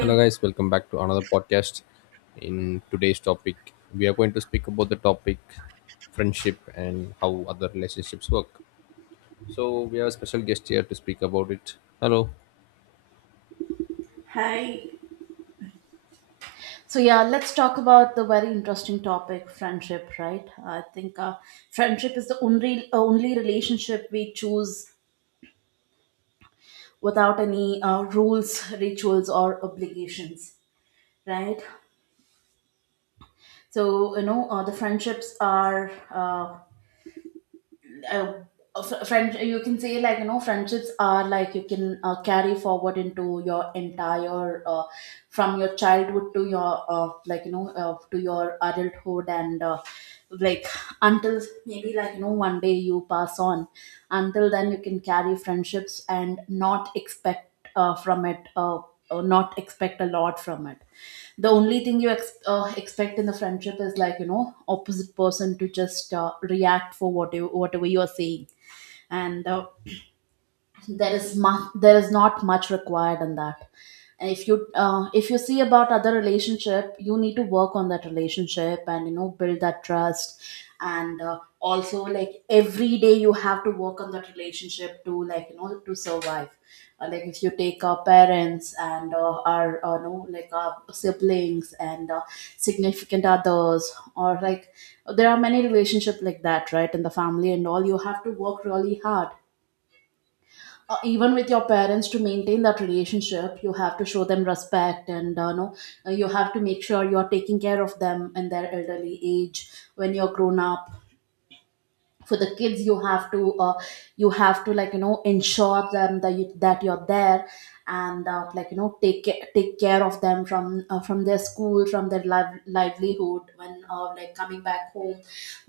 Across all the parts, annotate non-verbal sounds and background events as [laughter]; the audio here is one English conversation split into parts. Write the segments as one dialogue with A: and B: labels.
A: Hello, guys, welcome back to another podcast. In today's topic, we are going to speak about the topic friendship and how other relationships work. So, we have a special guest here to speak about it. Hello.
B: Hi. So yeah, let's talk about the very interesting topic, friendship. Right? I think friendship is the only relationship we choose without any rules, rituals, or obligations. Right? So you know, the friendships are. Uh, fr- Friend, you can say, like you know, friendships are like you can carry forward into your entire from your childhood to your like you know to your adulthood and like until maybe like you know one day you pass on, until then you can carry friendships and not expect from it. Not expect a lot from it. The only thing you expect in the friendship is, like you know, opposite person to just react for whatever you are saying. And There is much there is not much required in that. And if you see about other relationship, you need to work on that relationship and you know build that trust, and also, like every day you have to work on that relationship to, like you know, to survive. Like if you take our parents and our no like our siblings and significant others, or like there are many relationship like that, right, in the family and all. You have to work really hard, even with your parents, to maintain that relationship. You have to show them respect and no, you have to make sure you are taking care of them in their elderly age when you're grown up. For the kids, you have to you have to, like you know, ensure them that that you're there, and like you know, take take care of them from their school, from their livelihood when like coming back home,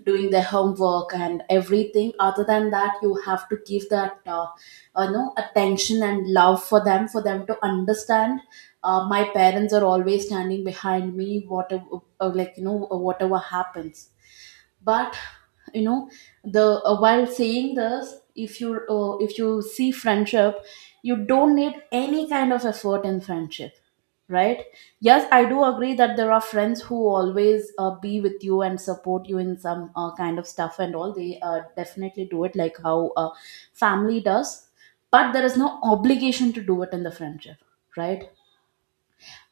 B: doing their homework and everything. Other than that, you have to give that you know, attention and love for them, for them to understand, my parents are always standing behind me whatever, like you know, whatever happens. But you know, the while saying this, if you see friendship, you don't need any kind of effort in friendship, right? Yes, I do agree that there are friends who always be with you and support you in some kind of stuff and all. They definitely do it like how family does, but there is no obligation to do it in the friendship, right?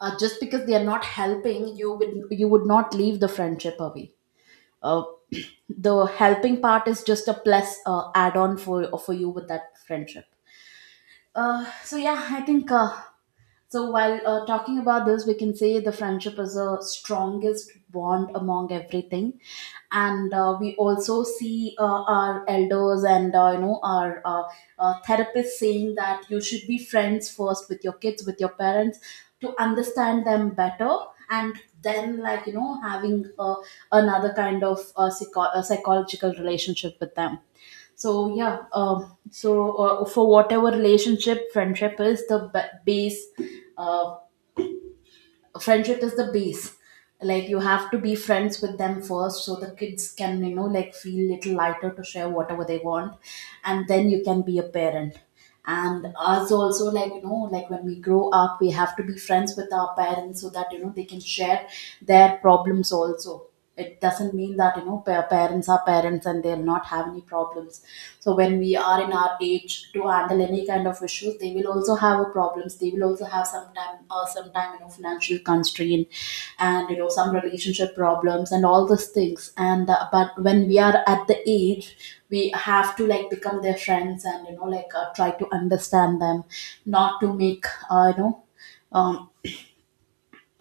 B: Just because they are not helping you, would you would not leave the friendship away. uh, [clears throat] the helping part is just a plus add on for you with that friendship. So yeah, I think so while talking about this, we can say the friendship is the strongest bond among everything, and we also see our elders and you know our therapists saying that you should be friends first with your kids, with your parents, to understand them better, and then, like you know, having another kind of psychological relationship with them. So yeah, for whatever relationship, friendship is the base. Uh, Friendship is the base. Like you have to be friends with them first, so the kids can, you know, like feel little lighter to share whatever they want, and then you can be a parent. And us also, like you know, like when we grow up, we have to be friends with our parents so that, you know, they can share their problems also. It doesn't mean that, you know, parents are parents and they'll not have any problems. So when we are in our age to handle any kind of issues, they will also have a problems, they will also have sometime sometime, you know, financial constraint and, you know, some relationship problems and all those things. And but when we are at the age, we have to like become their friends and, you know, like try to understand them, not to make um,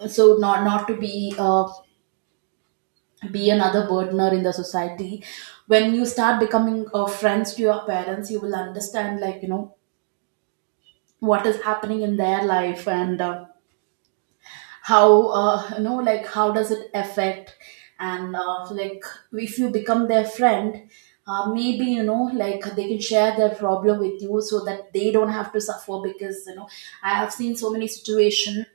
B: not to be another burdener in the society. When you start becoming friends to your parents, you will understand, like you know, what is happening in their life, and how you know, like how does it affect. And like if you become their friend, maybe, you know, like they can share their problem with you, so that they don't have to suffer. Because, you know, I have seen so many situations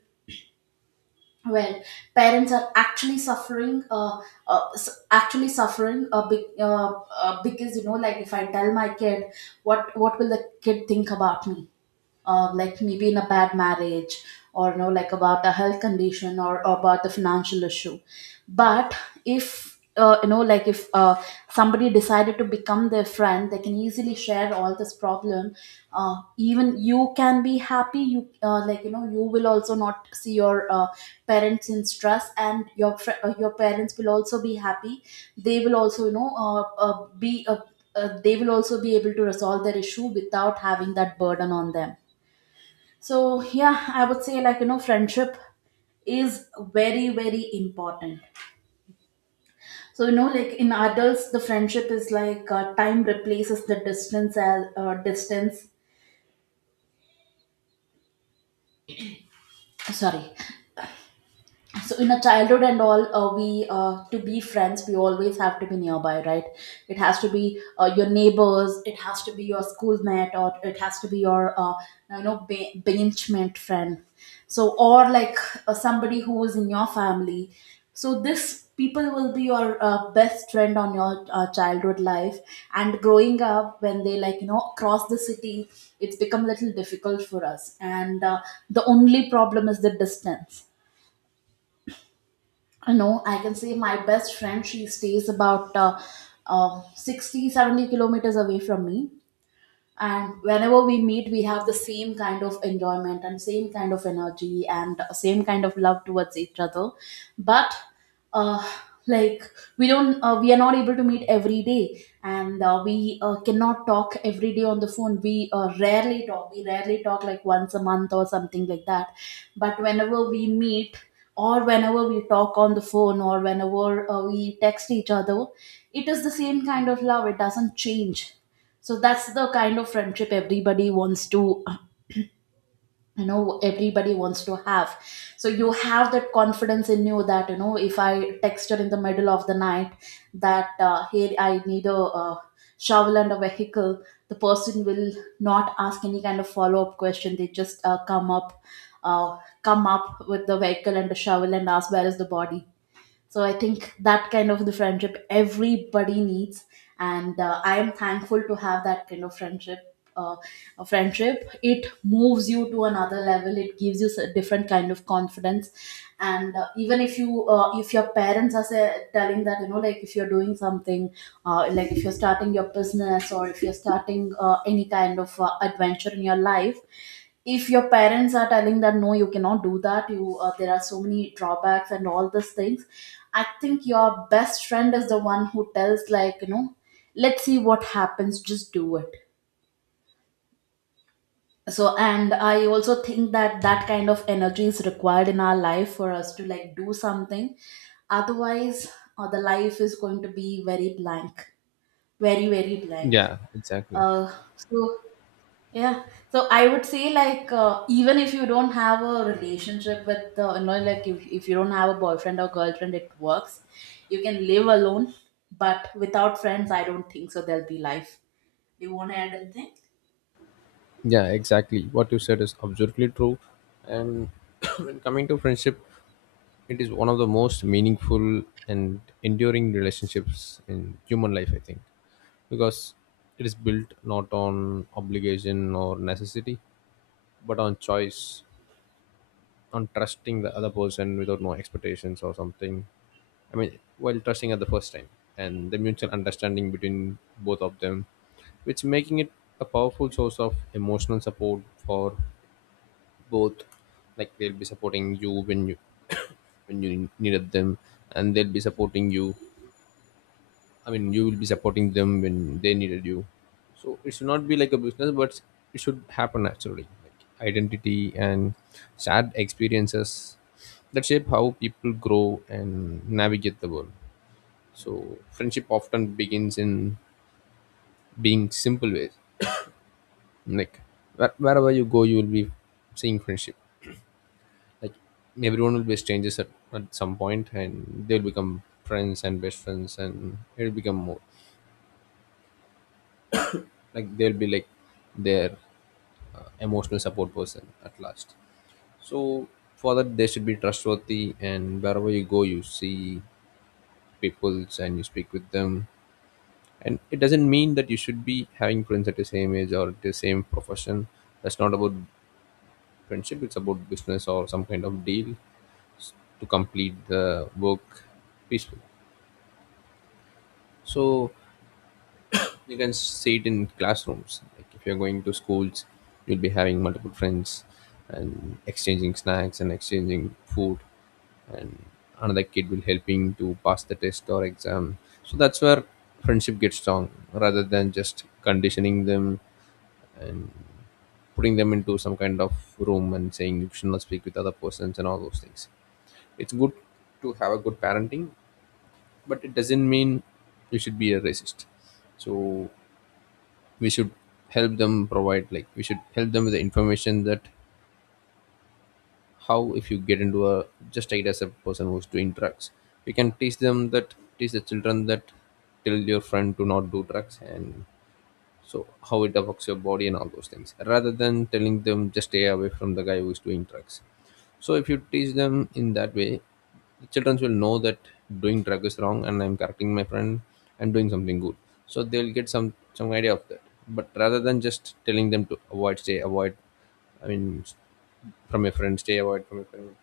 B: well parents are actually suffering actually suffering a big because, you know, like if I tell my kid, what will the kid think about me? Like maybe in a bad marriage, or, you know, like about a health condition, or about the financial issue. But if you know, like if somebody decided to become their friend, they can easily share all this problem. Even you can be happy, you like you know, you will also not see your parents in stress, and your your parents will also be happy. They will also, you know, be they will also be able to resolve their issue without having that burden on them. So yeah, I would say, like you know, friendship is very, very important. So you know, like in adults, the friendship is like time replaces the distance Sorry, so in a childhood and all, we to be friends we always have to be nearby, right? It has to be your neighbors, it has to be your schoolmate, or it has to be your you know, benchmate friend. So, or like somebody who is in your family. So this people will be your best friend on your childhood life. And growing up, when they, like you know, cross the city, it's become a little difficult for us. And the only problem is the distance. You know, I can say my best friend, she stays about 60 70 kilometers away from me, and whenever we meet, we have the same kind of enjoyment and same kind of energy and same kind of love towards each other. But uh like we don't we are not able to meet every day, and we cannot talk every day on the phone. We rarely talk, we rarely talk like once a month or something like that. But whenever we meet, or whenever we talk on the phone, or whenever we text each other, it is the same kind of love, it doesn't change. So that's the kind of friendship everybody wants to you know, everybody wants to have. So you have that confidence in you that, you know, if I text her in the middle of the night that, here I need a uh, shovel and a vehicle, the person will not ask any kind of follow up question, they just come up with the vehicle and the shovel and ask, where is the body? So I think that kind of the friendship everybody needs, and I am thankful to have that kind of friendship. Uh, a friendship, it moves you to another level. It gives you a different kind of confidence, and even if you if your parents are say, telling that, you know, like if you're doing something, like if you're starting your business, or if you're starting any kind of adventure in your life, if your parents are telling that no you cannot do that, you there are so many drawbacks and all these things, I think your best friend is the one who tells, like you know, let's see what happens, just do it. So, and I also think that that kind of energy is required in our life for us to like do something. Otherwise, the life is going to be very blank, very, very blank.
A: Yeah, exactly.
B: So yeah, so I would say like even if you don't have a relationship with you know, like if you don't have a boyfriend or girlfriend, it works. You can live alone, but without friends, I don't think so there'll be life. Do you want to add anything?
A: Yeah, exactly. What you said is absolutely true. And [coughs] [clears throat] when coming to friendship, it is one of the most meaningful and enduring relationships in human life, I think, because it is built not on obligation or necessity, but on choice on trusting the other person without no expectations or something. I mean, while trusting at the first time and the mutual understanding between both of them, which making it a powerful source of emotional support for both. Like they'll be supporting you when you [coughs] when you needed them, and they'll be supporting you I mean, you will be supporting them when they needed you. So it should not be like a business, but it should happen naturally. Like identity and shared experiences that shape how people grow and navigate the world. So friendship often begins in being simple ways. Like wherever you go, you will be seeing friendship. Like everyone will be strangers at some point, and they will become friends and best friends, and it will become more. Like they'll be like their emotional support person at last. So for that they should be trustworthy, and wherever you go you see peoples and you speak with them, and it doesn't mean that you should be having friends at the same age or the same profession. That's not about friendship, it's about business or some kind of deal s- to complete the work peacefully. So you can see it in classrooms. Like if you're going to schools, you'll be having multiple friends and exchanging snacks and exchanging food, and another kid will helping to pass the test or exam. So that's where friendship gets strong, rather than just conditioning them, putting them into some kind of room and saying you should not speak with other persons and all those things. It's good to have a good parenting, but it doesn't mean you should be a racist. So we should help them provide, like we should help them with the information that how if you get into a, just take it as a person who's doing drugs, we can teach them that, teach the children that tell your friend to not do drugs, and so how it affects your body and all those things rather than telling them just stay away from the guy who is doing drugs. So if you teach them in that way, the children will know that doing drug is wrong and I'm correcting my friend and doing something good. So they'll get some idea of that, but rather than just telling them to avoid, stay avoid, I mean, from your friend, stay avoid from your friend,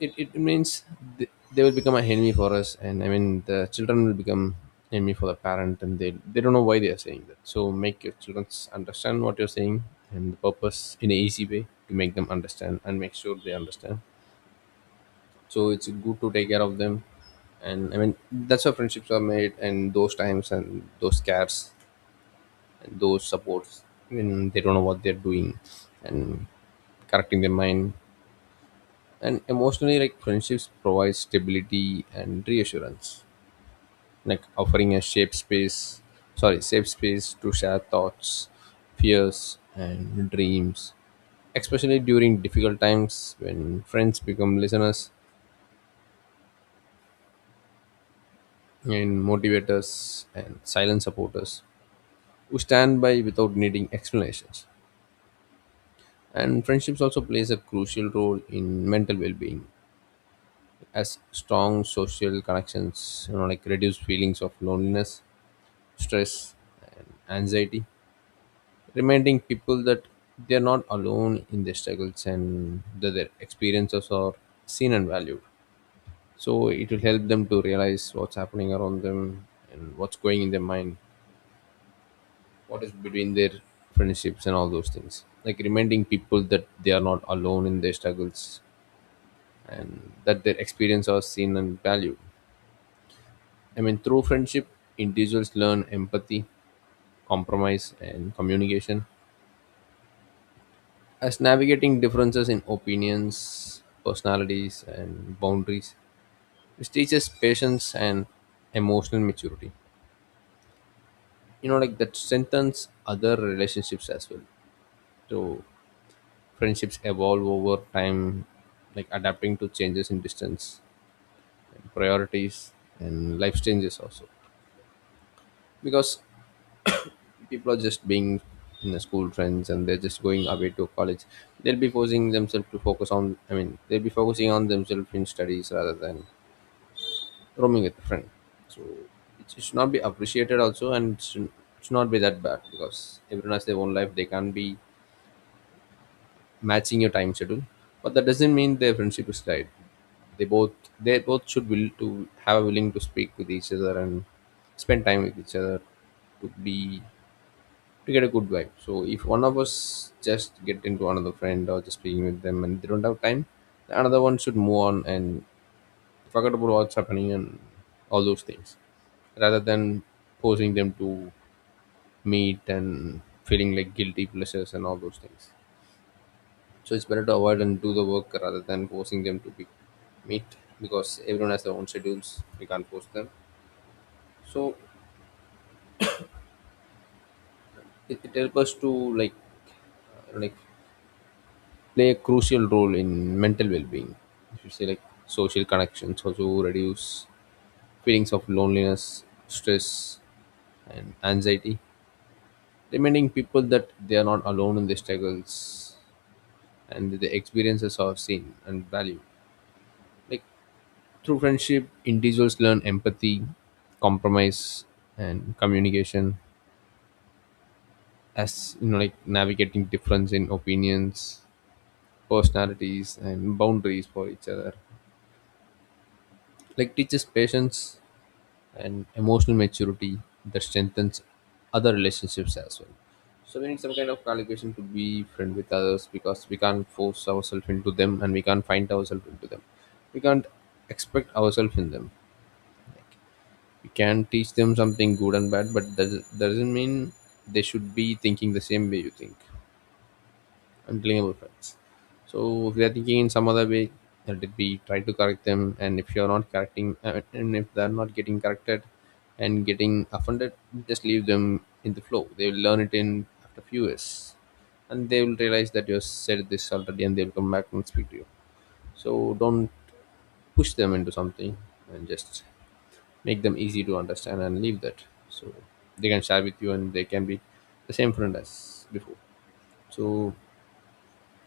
A: it means they will become an enemy for us, and I mean the children will become enemy for the parent, and they don't know why they are saying that. So make your children understand what you're saying and the purpose in an easy way to make them understand, and make sure they understand. So it's good to take care of them, and I mean that's how friendships are made, and those times and those cares and those supports, when they don't know what they're doing, and correcting their mind. And emotionally, like friendships provide stability and reassurance, like offering a safe space, sorry, safe space to share thoughts, fears and dreams, especially during difficult times when friends become listeners and motivators and silent supporters who stand by without needing explanations. And friendships also plays a crucial role in mental well-being as strong social connections, you know, like reduce feelings of loneliness, stress, and anxiety, reminding people that they're not alone in their struggles and that their experiences are seen and valued. So it will help them to realize what's happening around them and what's going in their mind, what is between their friendships and all those things. Like reminding people that they are not alone in their struggles and that their experiences are seen and valued. I mean, through friendship, individuals learn empathy, compromise, and communication as navigating differences in opinions, personalities, and boundaries, which teaches patience and emotional maturity. You know, like that strengthens other relationships as well. So, friendships evolve over time, like adapting to changes in distance, and priorities, and life changes also. Because people are just being in the school friends and they're just going away to college, they'll be forcing themselves to focus on, I mean they'll be focusing on themselves in studies rather than roaming with a friend. So it should not be appreciated also, and should not be that bad because everyone has their own life. They can't be matching your time schedule, but that doesn't mean their friendship is died. They both they both should will to have a willing to speak with each other and spend time with each other to be, to get a good vibe. So if one of us just get into another friend or just speaking with them and they don't have time, the another one should move on and forget about what's happening and all those things, rather than forcing them to meet and feeling like guilty pleasures and all those things. So it's better to avoid and do the work rather than forcing them to be meet, because everyone has their own schedules, we can't force them. So it helps us to like like play a crucial role in mental well-being. If you say like social connections also reduce feelings of loneliness, stress and anxiety, reminding people that they are not alone in their struggles and that their experiences are seen and valued. Like through friendship, individuals learn empathy, compromise, and communication as, you know, like navigating difference in opinions, personalities, and boundaries for each other. Like teaches patience and emotional maturity that strengthens other relationships as well. So we need some kind of calculation to be friend with others because we can't force ourselves into them and we can't find ourselves into them. We can't expect ourselves in them. We can teach them something good and bad, but that doesn't mean they should be thinking the same way you think, unblamable facts. So if they're thinking in some other way, let it be, try to correct them. And if you're not correcting, and if they're not getting corrected and getting offended, just leave them in the flow. They will learn it in after few years, and they will realize that you have said this already, and they'll come back and speak to you. So don't push them into something, and just make them easy to understand and leave that. So they can share with you, and they can be the same friend as before. So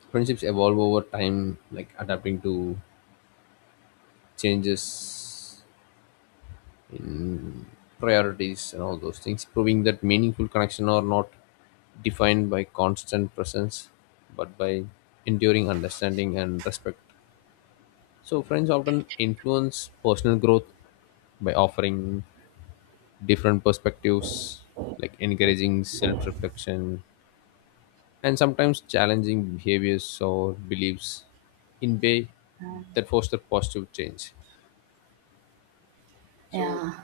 A: friendships evolve over time, like adapting to changes in priorities and all those things, proving that meaningful connection are not defined by constant presence but by enduring understanding and respect. So, friends often influence personal growth by offering different perspectives, like encouraging self reflection and sometimes challenging behaviors or beliefs in way that foster positive change. So
B: Yeah,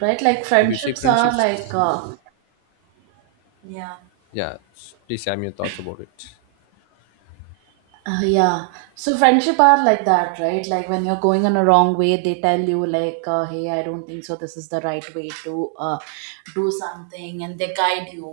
B: right. Like
A: if you see
B: friendships are like
A: friendships
B: yeah.
A: yeah please have your thoughts about it.
B: Yeah. So friendship are like that, right? Like when you're going on a wrong way, they tell you like, "Hey, I don't think so. This is the right way to do something," and they guide you.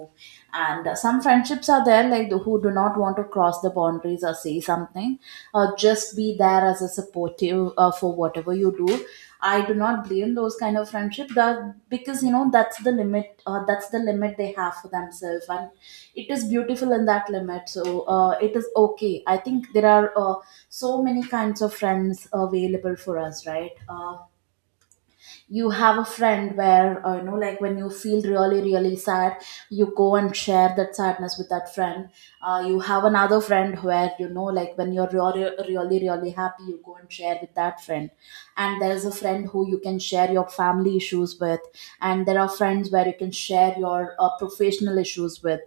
B: And Some friendships are there, like who do not want to cross the boundaries or say something, or just be there as a supportive for whatever you do. I do not blame those kind of friendship that because that's the limit they have for themselves, and it is beautiful in that limit. So it is okay. I think there are so many kinds of friends available for us, right? You have a friend where like when you feel really really sad, you go and share that sadness with that friend. You have another friend where like when you're really really really happy, you go and share with that friend. And there's a friend who you can share your family issues with, and there are friends where you can share your professional issues with.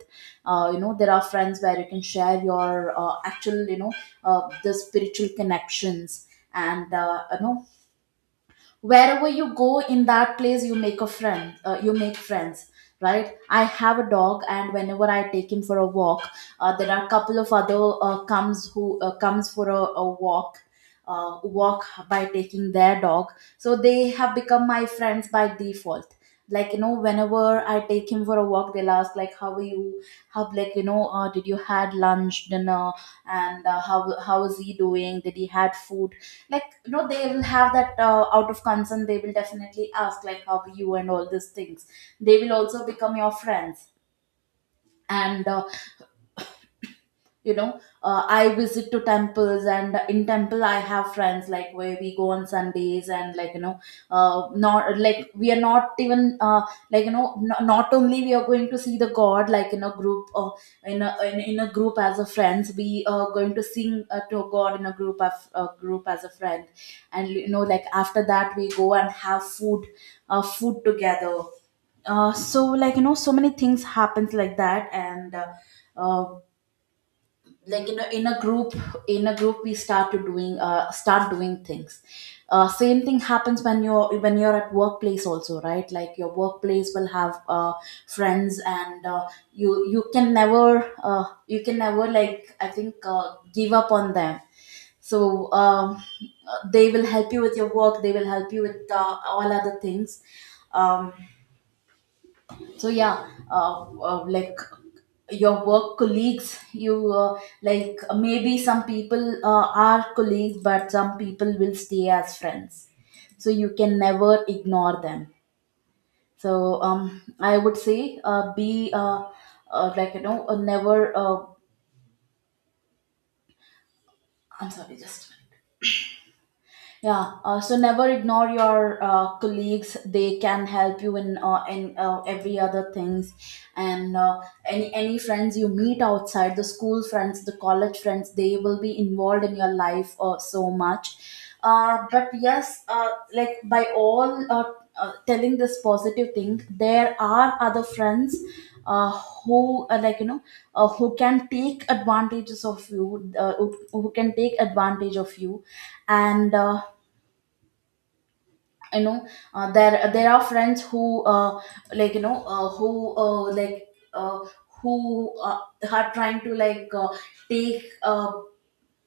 B: There are friends where you can share your actual, the spiritual connections. And wherever you go in that place, you make a friend. You make friends, right? I have a dog, and whenever I take him for a walk, there are a couple of other comes, who comes for a walk, walk by taking their dog. So they have become my friends by default. Whenever I take him for a walk, they'll ask like, how are you, how, did you had lunch, dinner? And how is he doing, did he had food? They will have that out of concern. They will definitely ask like, how are you, and all these things. They will also become your friends. And I visit to temples, and in temple I have friends, like where we go on Sundays. And not like we are not even no, not only we are going to see the god like in a group, or in a in, in a group as a friends, we are going to sing to god in a group of a group as a friend. And like after that, we go and have food, food together. So so many things happens like that. And uh, like in a group we start to doing start doing things. Same thing happens when you're at workplace also, right? Like your workplace will have friends, and you can never, I think give up on them. So they will help you with your work, they will help you with all other things. um so yeah. uh, uh, like your work colleagues, you like maybe some people are colleagues, but some people will stay as friends, so you can never ignore them. So um I would say be never uh, I'm sorry, just a minute. Yeah, so never ignore your colleagues. They can help you in every other things, and any friends you meet outside, the school friends, the college friends, they will be involved in your life so much. But yes, like by all telling this positive thing, there are other friends uh, who who can take advantages of you, who can take advantage of you. And you know there are friends who like you know who like uh, who are trying to like take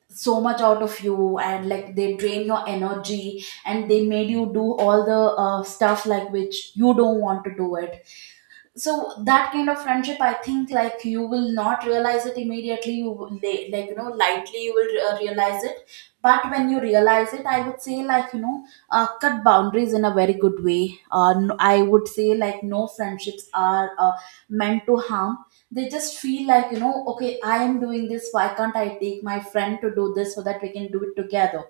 B: so much out of you, and like they drain your energy, and they made you do all the stuff like which you don't want to do it. So that kind of friendship, I think like you will not realize it immediately. You will lightly you will realize it. But when you realize it, I would say cut boundaries in a very good way. No, I would say like no friendships are meant to harm. They just feel like, okay, I am doing this, why can't I take my friend to do this so that we can do it together.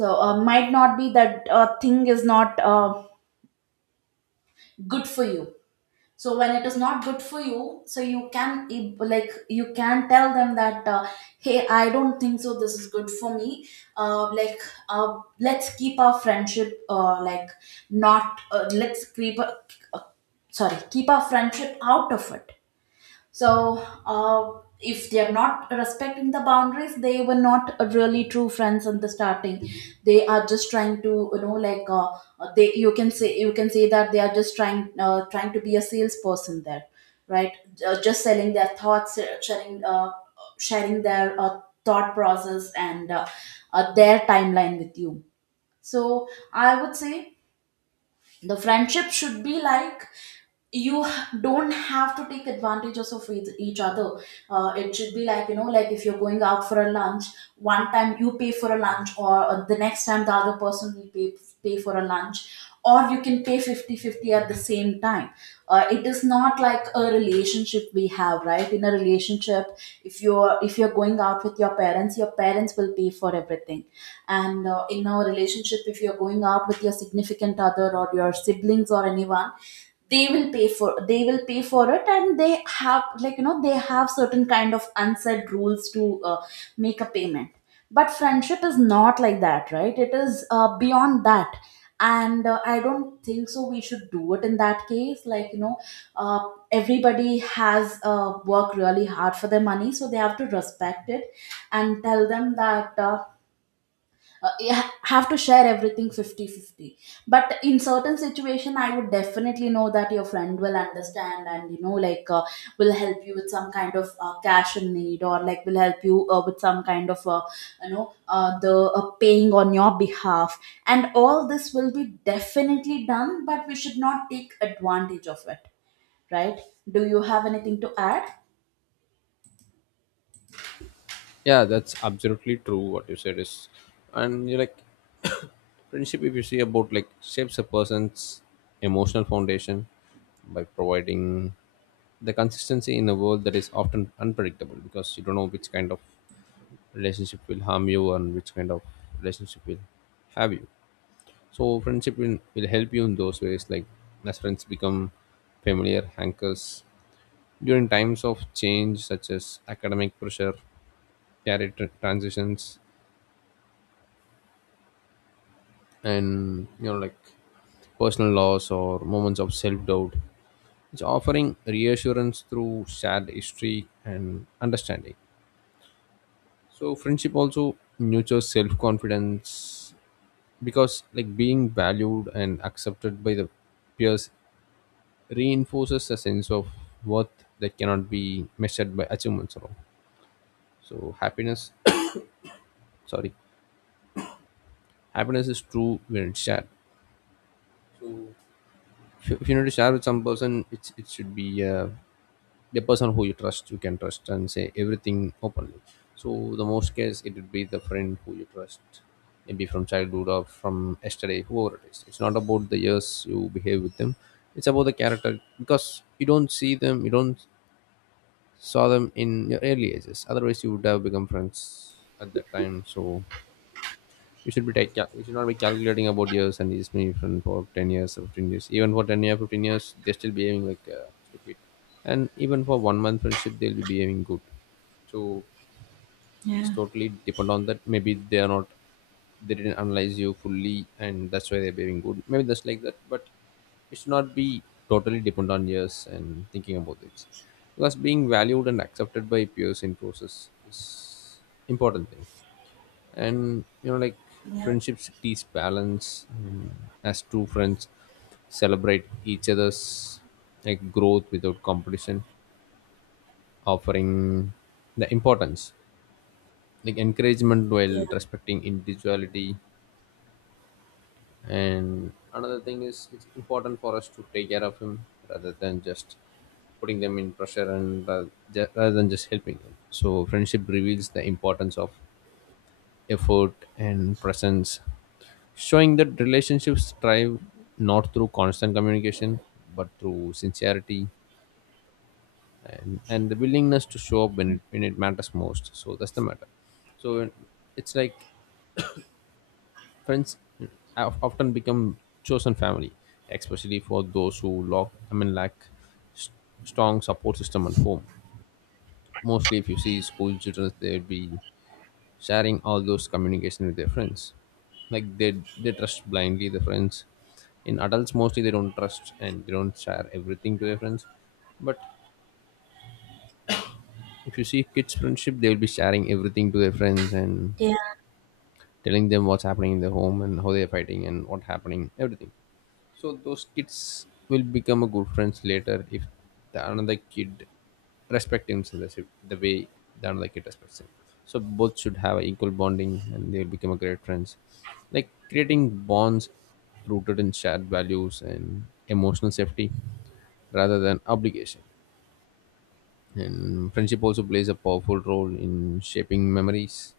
B: So might not be that. Thing is not good for you. So when it is not good for you, so you can like you can tell them that, hey, I don't think so this is good for me. uh, like let's keep our friendship, like not let's keep sorry, keep our friendship out of it. So, if they are not respecting the boundaries, they were not really true friends in the starting. They are just trying to, like they you can say that they are just trying to be a salesperson there, right? Just selling their thoughts, sharing their thought process, and their timeline with you. So, I would say the friendship should be like, you h- don't have to take advantages of each other. It should be like, like if you're going out for a lunch, one time you pay for a lunch, or the next time the other person will pay for a lunch, or you can pay 50 50 at the same time. It is not like a relationship we have, right? In a relationship, if you're going out with your parents, your parents will pay for everything. And in our relationship, if you're going out with your significant other or your siblings or anyone, they will pay for it, and they have certain kind of unsaid rules to make a payment. But friendship is not like that, right? It is beyond that. And I don't think so we should do it in that case. Uh, Everybody has worked really hard for their money, so they have to respect it, and tell them that have to share everything fifty-fifty. But in certain situation, I would definitely know that your friend will understand, and like will help you with some kind of cash in need, or like will help you with some kind of the paying on your behalf, and all this will be definitely done, but we should not take advantage of it, right? Do you have anything to add?
A: Yeah, that's absolutely true. What you said is, and you like, friendship, if you see about, like, shapes a person's emotional foundation by providing the consistency in a world that is often unpredictable, because you don't know which kind of relationship will harm you and which kind of relationship will have you. So friendship will help you in those ways, like as friends become familiar anchors during times of change, such as academic pressure, career transitions, and you know, like personal loss or moments of self doubt, it's offering reassurance through shared history and understanding. So, friendship also nurtures self confidence because, like, being valued and accepted by the peers reinforces a sense of worth that cannot be measured by achievements alone. So, happiness, [coughs] sorry, happiness is true when it's shared. If you need to share with some person it should be the person who you trust. You can trust and say everything openly, so the most case it would be the friend who you trust, maybe from childhood or from yesterday. Whoever it is, it's not about the years you behave with them, it's about the character, because you don't see them, you don't saw them in your early ages, otherwise you would have become friends at that time. So you should be you should not be calculating about years and years. Maybe even for 10 years or 15 years, even for 10 years 15 years they're still behaving like stupid, and even for one month friendship they'll be behaving good. So it's
B: Yeah.
A: totally depend on that. Maybe they are not, they didn't analyze you fully and that's why they're behaving good, maybe that's like that, but it should not be totally depend on years and thinking about it, because being valued and accepted by peers in process is important thing. And you know, like,
B: Yeah.
A: friendships teach balance, as true friends celebrate each other's like growth without competition, offering the importance like encouragement
B: Yeah.
A: while respecting individuality. And another thing is it's important for us to take care of him rather than just putting them in pressure, and rather than just helping them. So friendship reveals the importance of effort, and presence, showing that relationships thrive not through constant communication but through sincerity and the willingness to show up when it matters most. So that's the matter. So it's like friends have often become chosen family, especially for those who lack, I mean, lack s- strong support system at home. Mostly, if you see school children, they would be sharing all those communication with their friends. Like they trust blindly the friends. In adults mostly they don't trust and they don't share everything to their friends. But if you see kids friendship, they will be sharing everything to their friends and
B: Yeah.
A: telling them what's happening in their home and how they're fighting and what happening everything. So those kids will become a good friends later if the another kid respect himself. That's it, the way the another kid respects him. So both should have equal bonding and they'll become a great friends, like creating bonds rooted in shared values and emotional safety rather than obligation. And friendship also plays a powerful role in shaping memories,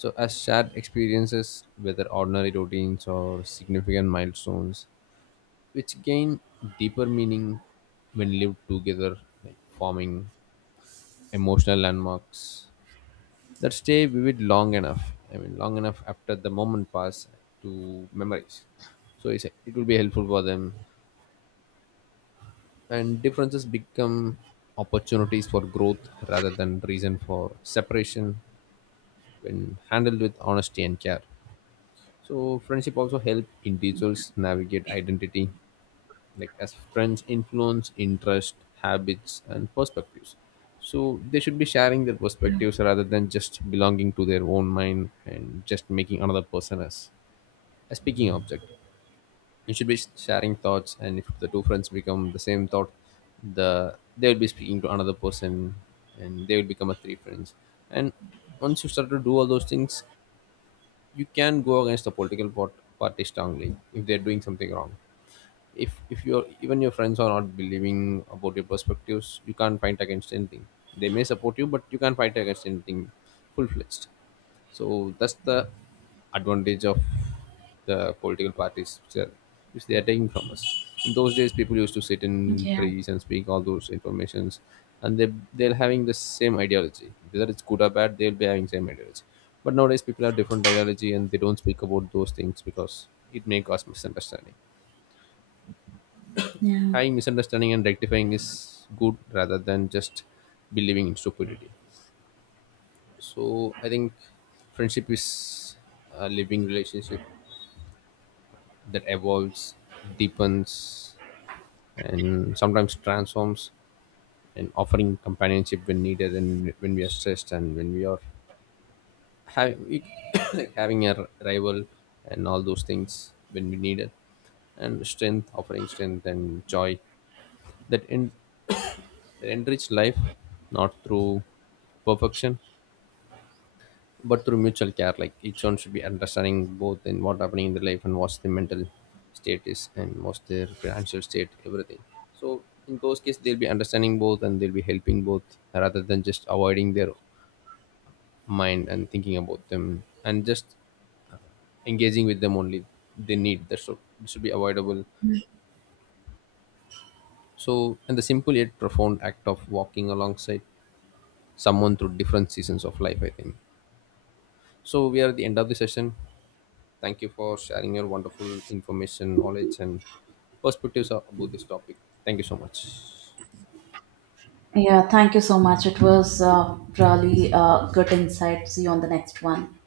A: so as shared experiences, whether ordinary routines or significant milestones, which gain deeper meaning when lived together, like forming emotional landmarks that stay vivid long enough. I mean, long enough after the moment pass to memories. So it will be helpful for them, and differences become opportunities for growth rather than reason for separation when handled with honesty and care. So friendship also help individuals navigate identity, like as friends influence interest, habits and perspectives. So they should be sharing their perspectives rather than just belonging to their own mind and just making another person as a speaking object. You should be sharing thoughts, and if the two friends become the same thought, they will be speaking to another person and they will become a three friends. And once you start to do all those things, you can go against the party strongly if they're doing something wrong. If your even your friends are not believing about your perspectives, you can't fight against anything. They may support you but you can't fight against anything full-fledged. So that's the advantage of the political parties which they are taking from us. In those days people used to sit in
B: Yeah.
A: trees and speak all those informations, and they're having the same ideology, whether it's good or bad they'll be having same ideology. But nowadays people have different ideology and they don't speak about those things because it may cause misunderstanding.
B: Yeah,
A: I Misunderstanding and rectifying is good rather than just believing in stupidity. So I think friendship is a living relationship that evolves, deepens, and sometimes transforms, and offering companionship when needed, and when we are stressed, and when we are having [coughs] like having a rival and all those things when we need it, and strength, offering strength and joy that in enrich life not through perfection but through mutual care. Like each one should be understanding both in what happening in their life and what's the mental state is and what's their financial state, everything. So in those cases they'll be understanding both and they'll be helping both rather than just avoiding their mind and thinking about them and just engaging with them only. They need that should be avoidable. So, and the simple yet profound act of walking alongside someone through different seasons of life, I think. So we are at the end of the session. Thank you for sharing your wonderful information, knowledge, and perspectives about this topic. Thank you so much.
B: Yeah, thank you so much. It was really good insight. See you on the next one.